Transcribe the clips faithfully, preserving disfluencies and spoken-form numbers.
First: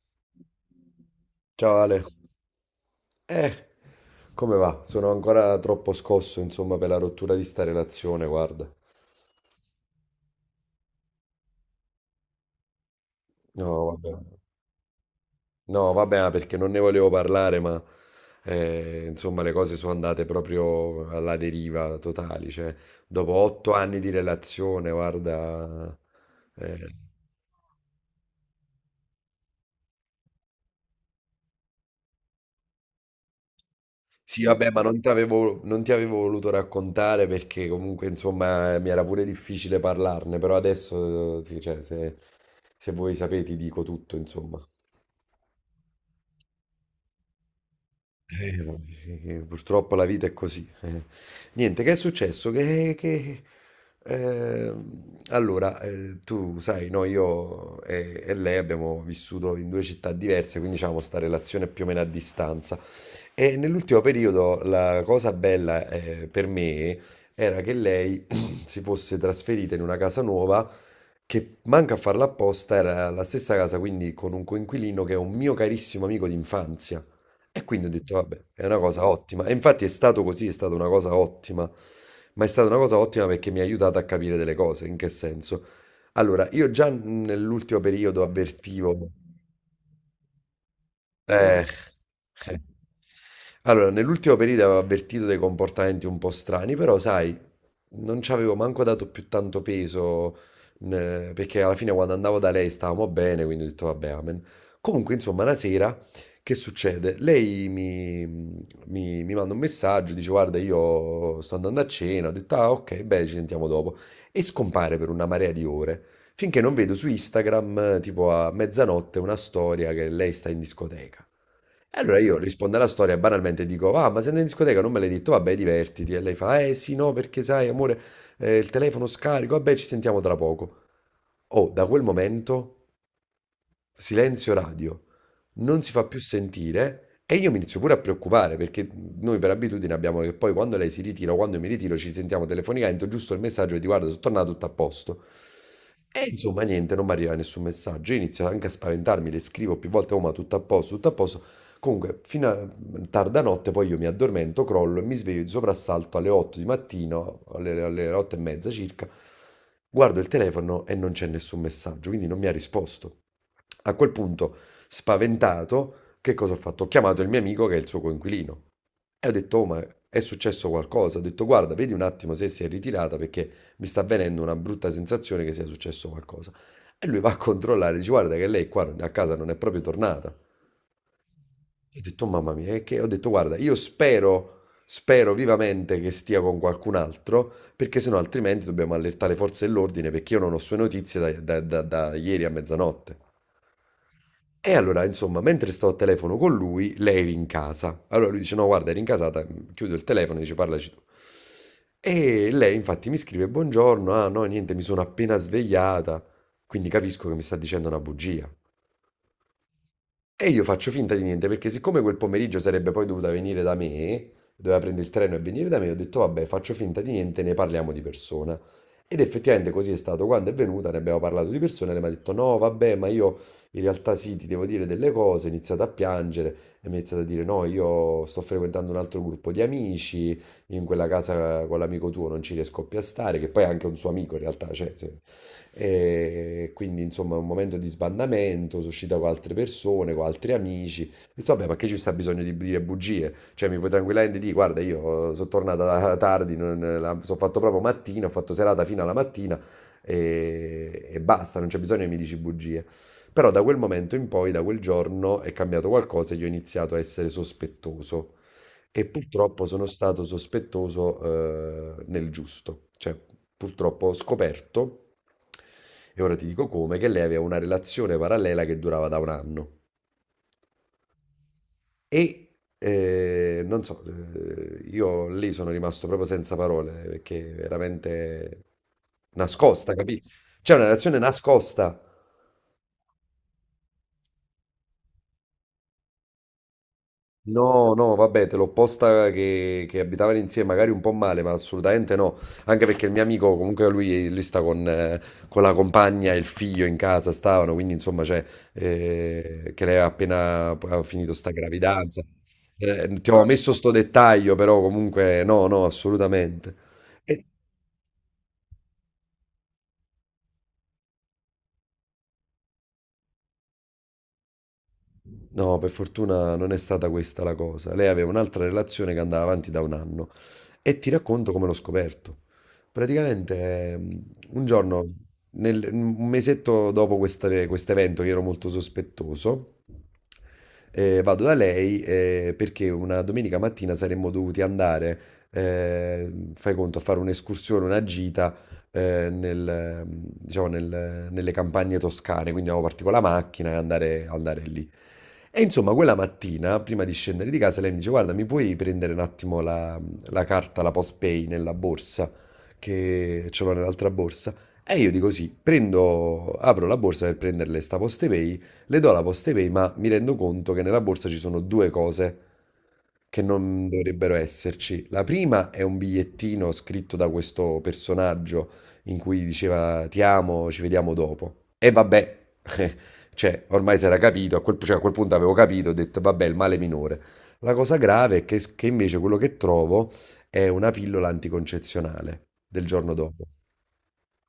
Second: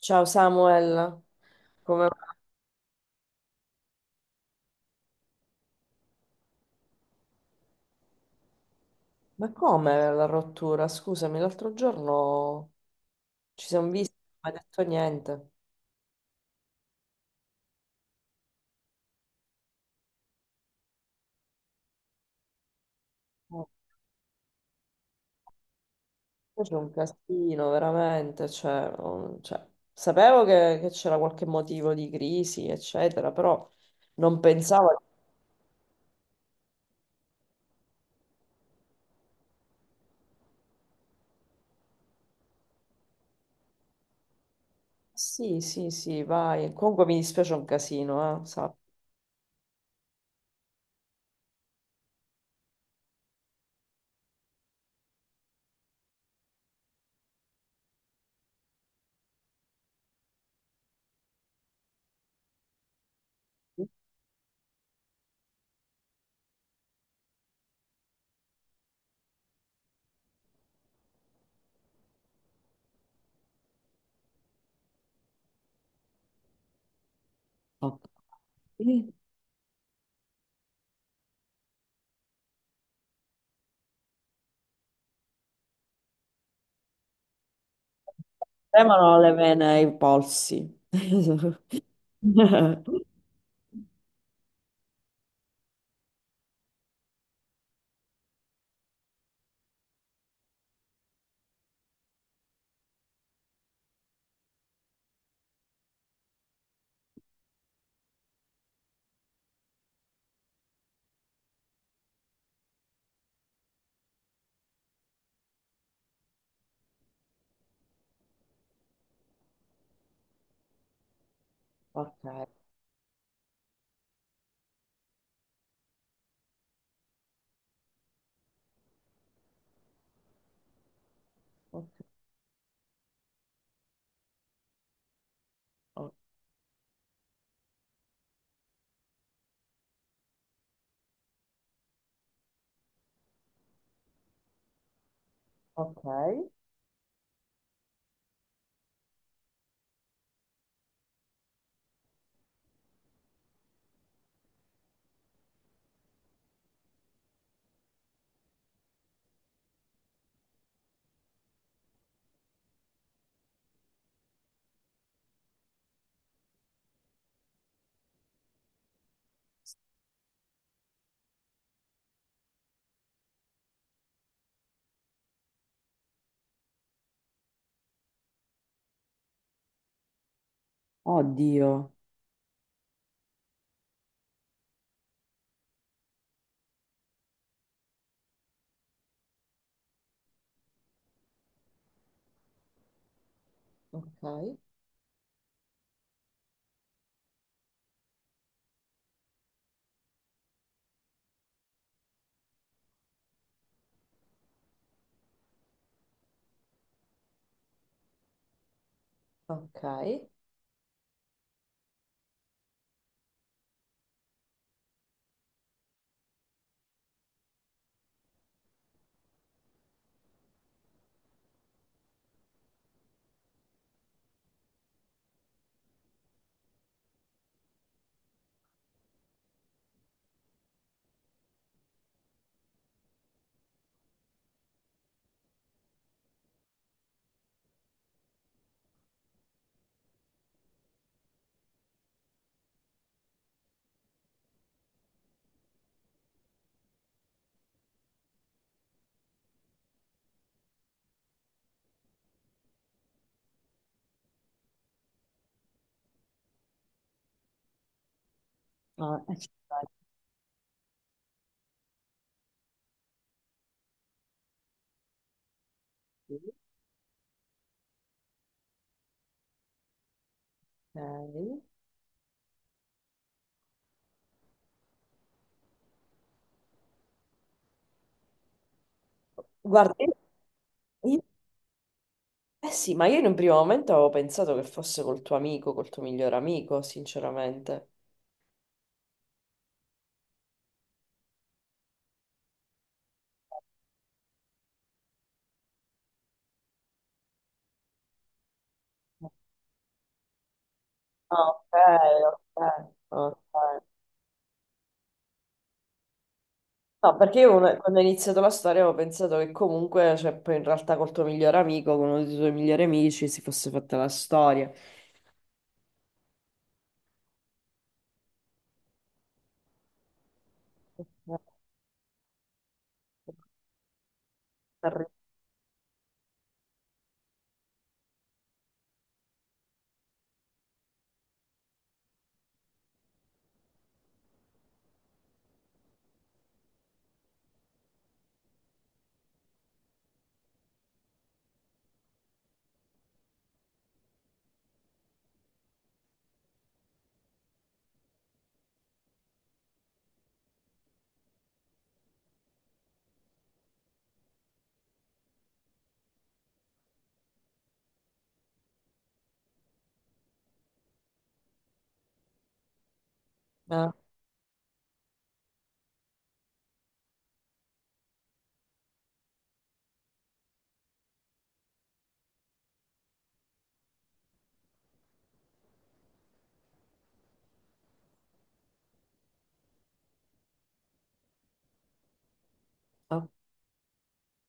Ciao Samuel, Ciao Ale, come va? eh, come va? Sono ancora troppo scosso, insomma, per la rottura di sta relazione, guarda. Ma come la rottura? Scusami, l'altro giorno ci No, siamo vabbè, visti, non mi hai detto niente. no, vabbè, ma perché non ne volevo parlare, ma eh, insomma, le cose sono andate proprio alla deriva totali, cioè, dopo Oh, otto anni di relazione, guarda. poi c'è un eh, casino, veramente. Cioè, non- cioè, sapevo che che c'era qualche motivo di crisi, eccetera, però non Sì, vabbè, ma non pensavo. ti avevo, non ti avevo voluto raccontare perché comunque, insomma, eh, mi era pure difficile parlarne, però adesso, eh, sì, cioè, se, se vuoi sapere, ti dico tutto, insomma. Sì, sì, sì, vai. Comunque mi dispiace un casino, eh, Eh, no, sappi. eh, eh, purtroppo la vita è così. eh. Niente, che è successo? Che, che- eh, allora, eh, tu sai, no, io e, e lei abbiamo vissuto in due città diverse, quindi diciamo sta relazione è più o meno a distanza. E nell'ultimo periodo la cosa bella eh, per me era che lei si fosse trasferita in una casa nuova che manca a farla apposta, era la stessa casa quindi con un coinquilino che è un mio carissimo amico d'infanzia. E quindi ho Ok. detto, vabbè, è una cosa ottima. E infatti è stato così, è stata una cosa ottima. Ma è stata una cosa ottima perché mi ha aiutato a capire delle cose. In che senso? Allora, io già nell'ultimo periodo avvertivo. Tremano le vene ai polsi. Eh. eh. Allora, nell'ultimo periodo avevo avvertito dei comportamenti un po' strani, però sai, non ci avevo manco dato più tanto peso, n- perché alla fine quando andavo da lei stavamo bene, quindi ho detto vabbè, amen. Comunque, insomma, una sera, che succede? Lei mi, mi- mi manda un messaggio, dice guarda, io sto andando a cena, ho detto ah ok, beh, ci sentiamo dopo, e scompare per una marea di ore. Finché non vedo su Instagram, eh, tipo a mezzanotte, una storia che lei sta in discoteca. E allora Ok, io rispondo alla storia e banalmente dico, ah, ma sei andata in discoteca? Non me l'hai detto, vabbè, divertiti. E lei fa, eh sì, no, perché sai, amore, eh, il telefono scarico, vabbè, ci sentiamo tra poco. Oh, da ok. quel momento silenzio radio, non si fa Ok, più sentire e io mi inizio pure a preoccupare perché noi per abitudine abbiamo che poi quando lei si ritira o quando io mi ritiro ci sentiamo telefonicamente, giusto il messaggio che ti guarda, sono tornato tutto a posto. ok. E insomma niente, non mi arriva nessun messaggio, io inizio anche a spaventarmi, le scrivo più volte, oh ma tutto a posto, tutto a posto. Comunque, fino a tarda notte poi io mi addormento, crollo e mi sveglio di soprassalto alle otto di mattino, alle, alle otto e mezza circa, guardo il telefono e non c'è nessun messaggio, quindi non mi ha risposto. A quel punto, spaventato, che cosa ho fatto? Ho chiamato il mio amico che è il suo coinquilino e ho detto, oh, ma è successo qualcosa? Ho detto, guarda, vedi un attimo se si è ritirata perché mi sta avvenendo una brutta sensazione che sia successo qualcosa. E lui va a controllare, dice, guarda che lei qua non- a casa non è proprio tornata. Oddio. E ho detto, "Oh, mamma mia, e che? Ho detto, guarda, io spero, spero vivamente che stia con qualcun altro, perché sennò altrimenti dobbiamo allertare le forze dell'ordine, perché io non ho sue notizie da da- da- da ieri a mezzanotte. Ok, E allora, insomma, mentre sto al telefono con lui, lei eri in casa. Allora lui dice: No, guarda, eri in casata. Chiudo il telefono e dice: Parlaci tu. E lei, infatti, mi scrive: Buongiorno. Ah, no, niente, mi sono appena svegliata. Quindi capisco che mi sta dicendo una bugia. ok. E io faccio finta di niente perché siccome quel pomeriggio sarebbe poi dovuta venire da me, doveva prendere il treno e venire da me, ho detto vabbè, faccio finta di niente, ne parliamo di persona. Ed effettivamente così è stato. Quando è venuta ne abbiamo parlato di persona e lei mi ha detto no, vabbè, ma io in realtà sì, ti devo dire delle cose, ho iniziato a piangere e mi ha iniziato a dire no, io sto frequentando un altro gruppo di amici, in quella casa con l'amico tuo non ci riesco più a stare, che poi è anche un suo amico in realtà, cioè, sì. E quindi insomma un momento di sbandamento, sono uscita con altre persone, con altri amici. Ho detto vabbè ma che ci sta bisogno di dire bugie? Cioè mi puoi tranquillamente dire guarda io sono tornata tardi, non- la- sono fatto proprio mattina, ho fatto serata fino alla mattina e, e basta, non c'è bisogno che mi dici bugie. Però da quel momento in poi, da quel giorno, è cambiato qualcosa e io ho iniziato a essere sospettoso. E Ah, eh, sì. purtroppo sono stato sospettoso, eh, nel giusto, cioè purtroppo ho scoperto, e ora ti dico come, che lei aveva una relazione parallela che durava da un anno. Ok. E eh, non so, eh, io lì sono rimasto proprio senza parole, perché veramente nascosta, Guarda, io- capito? C'è una relazione io- nascosta. eh sì, ma io in un primo momento avevo pensato che fosse col tuo amico, col tuo miglior amico, sinceramente. No, no, vabbè, te l'ho posta che, che abitavano insieme, magari un po' male, ma assolutamente no. Anche perché il mio amico, comunque lui, lui sta con, eh, con la compagna e il figlio in casa, stavano, quindi insomma, cioè, eh, che lei ha appena ha finito Ah, sta ok, gravidanza. ok, Eh, ti ho messo ok. sto dettaglio, però comunque no, no, assolutamente. No, perché io quando quando ho iniziato la storia avevo pensato che comunque, cioè, poi in realtà col tuo migliore amico, con uno dei tuoi migliori amici, si fosse fatta la storia. No, per fortuna non è stata questa la cosa. Lei aveva un'altra relazione che andava avanti da un anno e ti racconto come l'ho scoperto. Praticamente ehm, un giorno, nel- un mesetto dopo questa- questo evento, che ero molto sospettoso, eh, vado da lei eh, perché una domenica mattina saremmo dovuti andare, eh, fai conto, a fare un'escursione, una gita eh, nel, diciamo, nel- nelle campagne toscane, quindi avevo partito con la macchina e andare, andare lì. E insomma, quella mattina, prima di scendere di casa, lei mi dice: Guarda, mi puoi prendere un attimo la, la carta, la postpay nella borsa, che ce l'ho nell'altra borsa. E io dico sì, prendo, apro la borsa per prenderle sta postepay, le do la postepay, ma mi rendo conto che nella borsa ci sono due cose che non Ah, dovrebbero esserci. La prima è un bigliettino scritto da questo personaggio in cui diceva ti amo, ci vediamo dopo. E vabbè, cioè, ormai si era capito, a quel, cioè, a quel punto avevo capito, ho detto vabbè, il male minore. La cosa grave è che, che invece quello che trovo è una pillola anticoncezionale del giorno dopo.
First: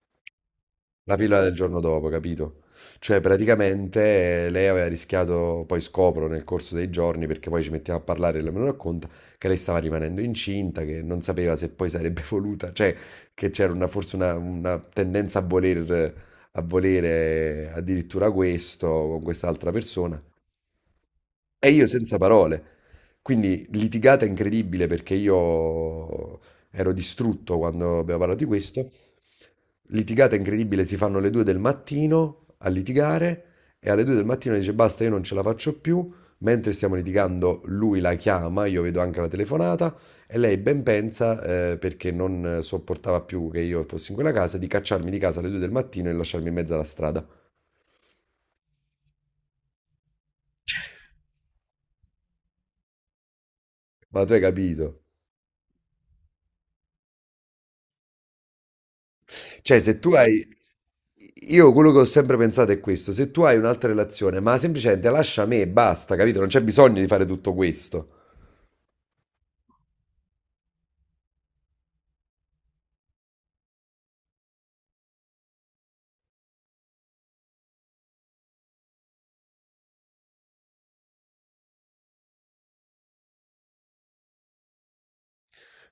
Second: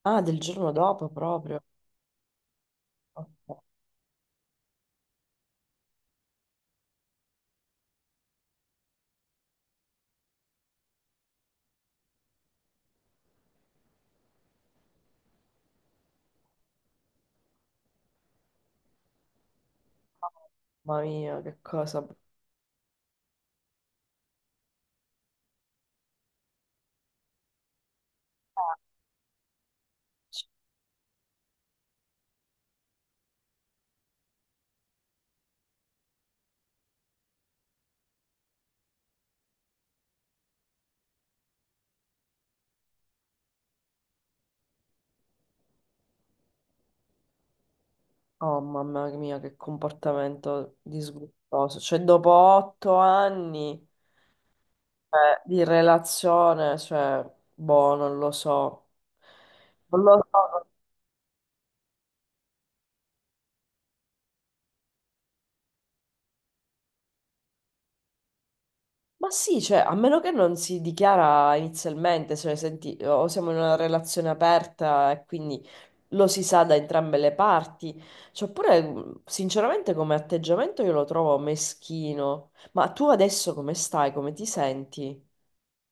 ah, del giorno dopo La pillola del proprio. giorno dopo, capito? Cioè, Ok. praticamente eh, lei aveva rischiato, poi scopro nel corso dei giorni, perché poi ci mettiamo a parlare e lei me lo racconta, che lei stava rimanendo incinta, che non sapeva se poi sarebbe voluta, cioè che c'era una- forse una, una tendenza a voler, a volere addirittura questo con quest'altra persona. Mamma mia, che E io cosa. senza parole. Quindi litigata incredibile perché io ero distrutto quando abbiamo parlato di questo. Litigata incredibile, si fanno le due del mattino a litigare e alle due del mattino dice basta, io non ce la faccio più. Mentre stiamo litigando, lui la chiama, io vedo anche la telefonata e lei ben pensa, eh, perché non sopportava più che io fossi in quella casa, di cacciarmi di casa alle due del mattino e lasciarmi in mezzo alla strada. Oh, mamma mia, che comportamento disgustoso. Cioè, dopo otto anni, Ma tu hai capito? eh, di relazione, cioè, boh, non lo so. Cioè, se Non tu lo hai. so. Io quello che ho sempre pensato è questo, se tu hai un'altra relazione, ma semplicemente lascia me e basta, capito? Non c'è bisogno di fare tutto questo. Ma sì, cioè, a meno che non si dichiara inizialmente, se ne senti, o siamo in una relazione aperta e quindi lo si sa da entrambe le parti. Cioè, oppure, mh, sinceramente, come atteggiamento io lo trovo meschino. Ma tu adesso come stai? Come ti senti?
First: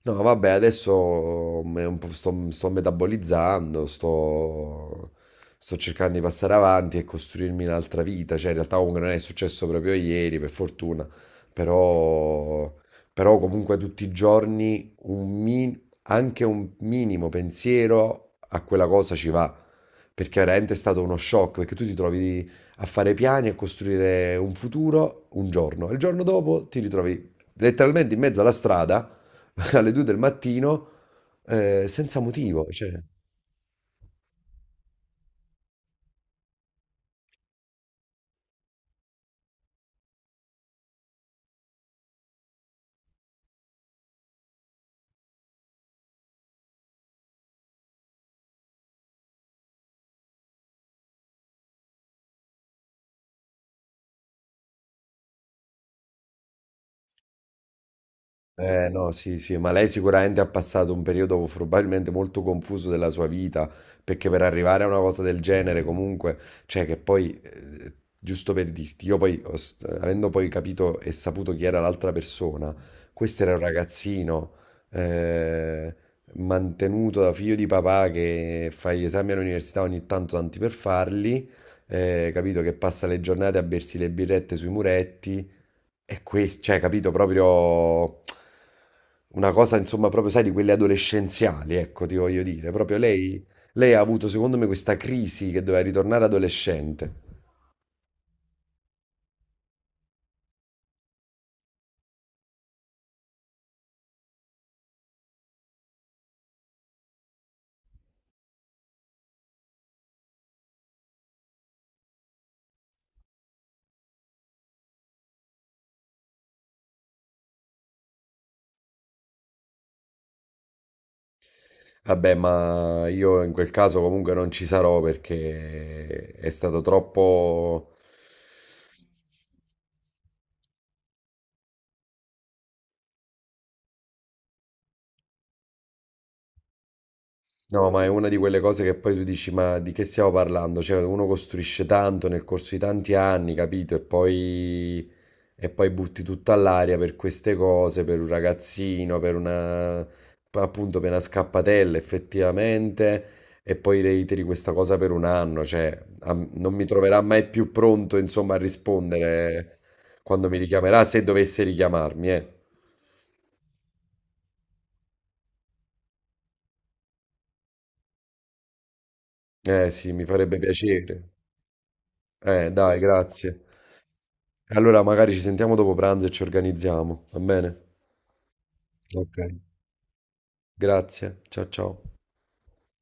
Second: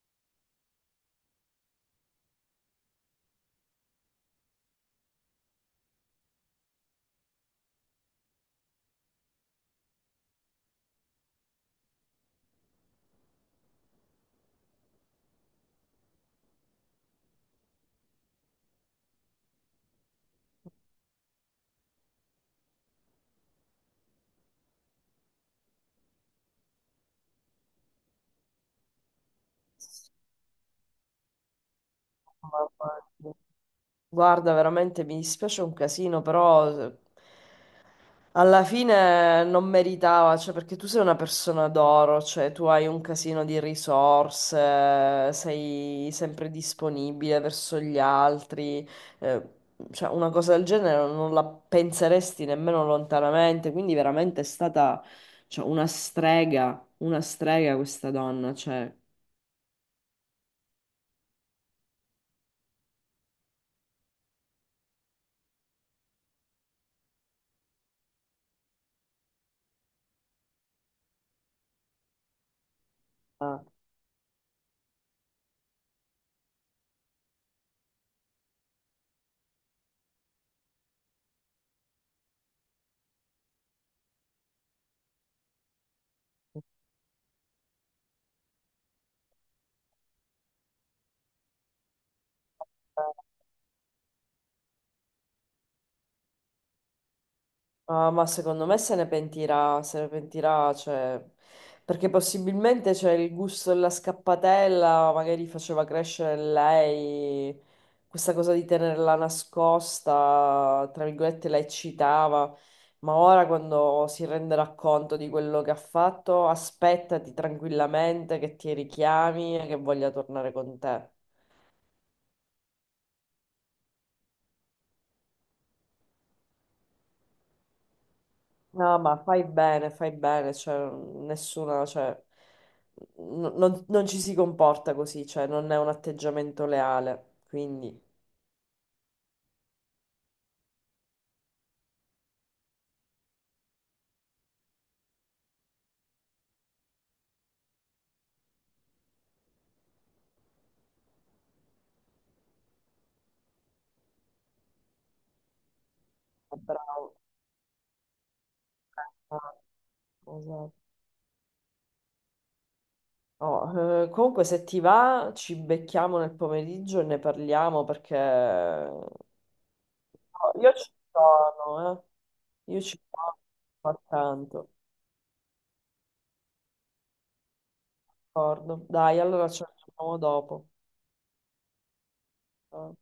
No, vabbè, adesso mm, è un po' sto, sto metabolizzando, sto, sto cercando di passare avanti e costruirmi un'altra vita. Cioè, in realtà comunque non è successo proprio ieri, per fortuna, però, però comunque tutti i giorni un mi- anche un minimo pensiero a quella cosa ci va, perché veramente è stato uno shock, perché tu ti trovi a fare piani e a costruire un futuro un giorno, e il giorno dopo ti ritrovi letteralmente in mezzo alla strada alle due del mattino, ehm, senza motivo, cioè. Mamma mia. Guarda, veramente mi dispiace un casino, però eh, alla fine non meritava, cioè perché tu sei una persona d'oro, cioè tu hai un casino di risorse, sei sempre disponibile verso gli altri, eh, cioè una cosa del genere non la penseresti nemmeno lontanamente, quindi veramente è stata, cioè, una strega, una strega questa donna, Eh cioè... no, sì, sì, ma lei sicuramente ha passato un periodo probabilmente molto confuso della sua vita, perché per arrivare a una cosa del genere comunque, cioè che poi, eh, giusto per dirti, io poi, ho st- avendo poi capito e saputo chi era l'altra persona, questo era un Ah. ragazzino eh, mantenuto da figlio di papà che fa gli esami all'università ogni tanto tanti per farli, eh, capito che passa le giornate a bersi le birrette sui muretti è questo, cioè, capito, proprio una cosa, insomma, proprio, sai, di quelle adolescenziali, ecco, ti voglio dire. Proprio lei, lei ha avuto, secondo me, questa crisi che doveva ritornare adolescente. Ah, ma secondo me se ne pentirà, se ne pentirà, cioè, perché possibilmente c'è il gusto della scappatella, magari faceva crescere in lei questa cosa di tenerla nascosta, tra virgolette la eccitava, ma ora quando si renderà conto di quello che ha fatto, aspettati tranquillamente che ti richiami e che voglia tornare con te. Vabbè, ma io in quel caso comunque non ci sarò perché è stato troppo. No, ma fai bene, fai bene, cioè, nessuna, cioè, n- non, non ci si comporta così, cioè, non è un atteggiamento leale, No, quindi... ma è una di quelle cose che poi tu dici, ma di che stiamo parlando? Cioè, uno costruisce tanto nel corso di tanti anni, capito? E poi E poi butti tutto all'aria per queste cose, per un ragazzino, per una, appunto, per una scappatella effettivamente, e poi reiteri questa cosa per un anno, cioè a- non mi Bravo. troverà mai più pronto, insomma, a Eh, rispondere quando mi esatto. richiamerà, se dovesse richiamarmi, eh. Oh, eh, comunque se ti va ci becchiamo nel pomeriggio e ne parliamo perché oh, Eh sì, mi farebbe io ci piacere. sono, Eh, eh. Io dai, ci sono, grazie. ma tanto, Allora magari ci sentiamo dopo pranzo e ci organizziamo, va bene? d'accordo. Dai, Ok. allora ci aggiorniamo dopo. Grazie, ciao ciao. Eh.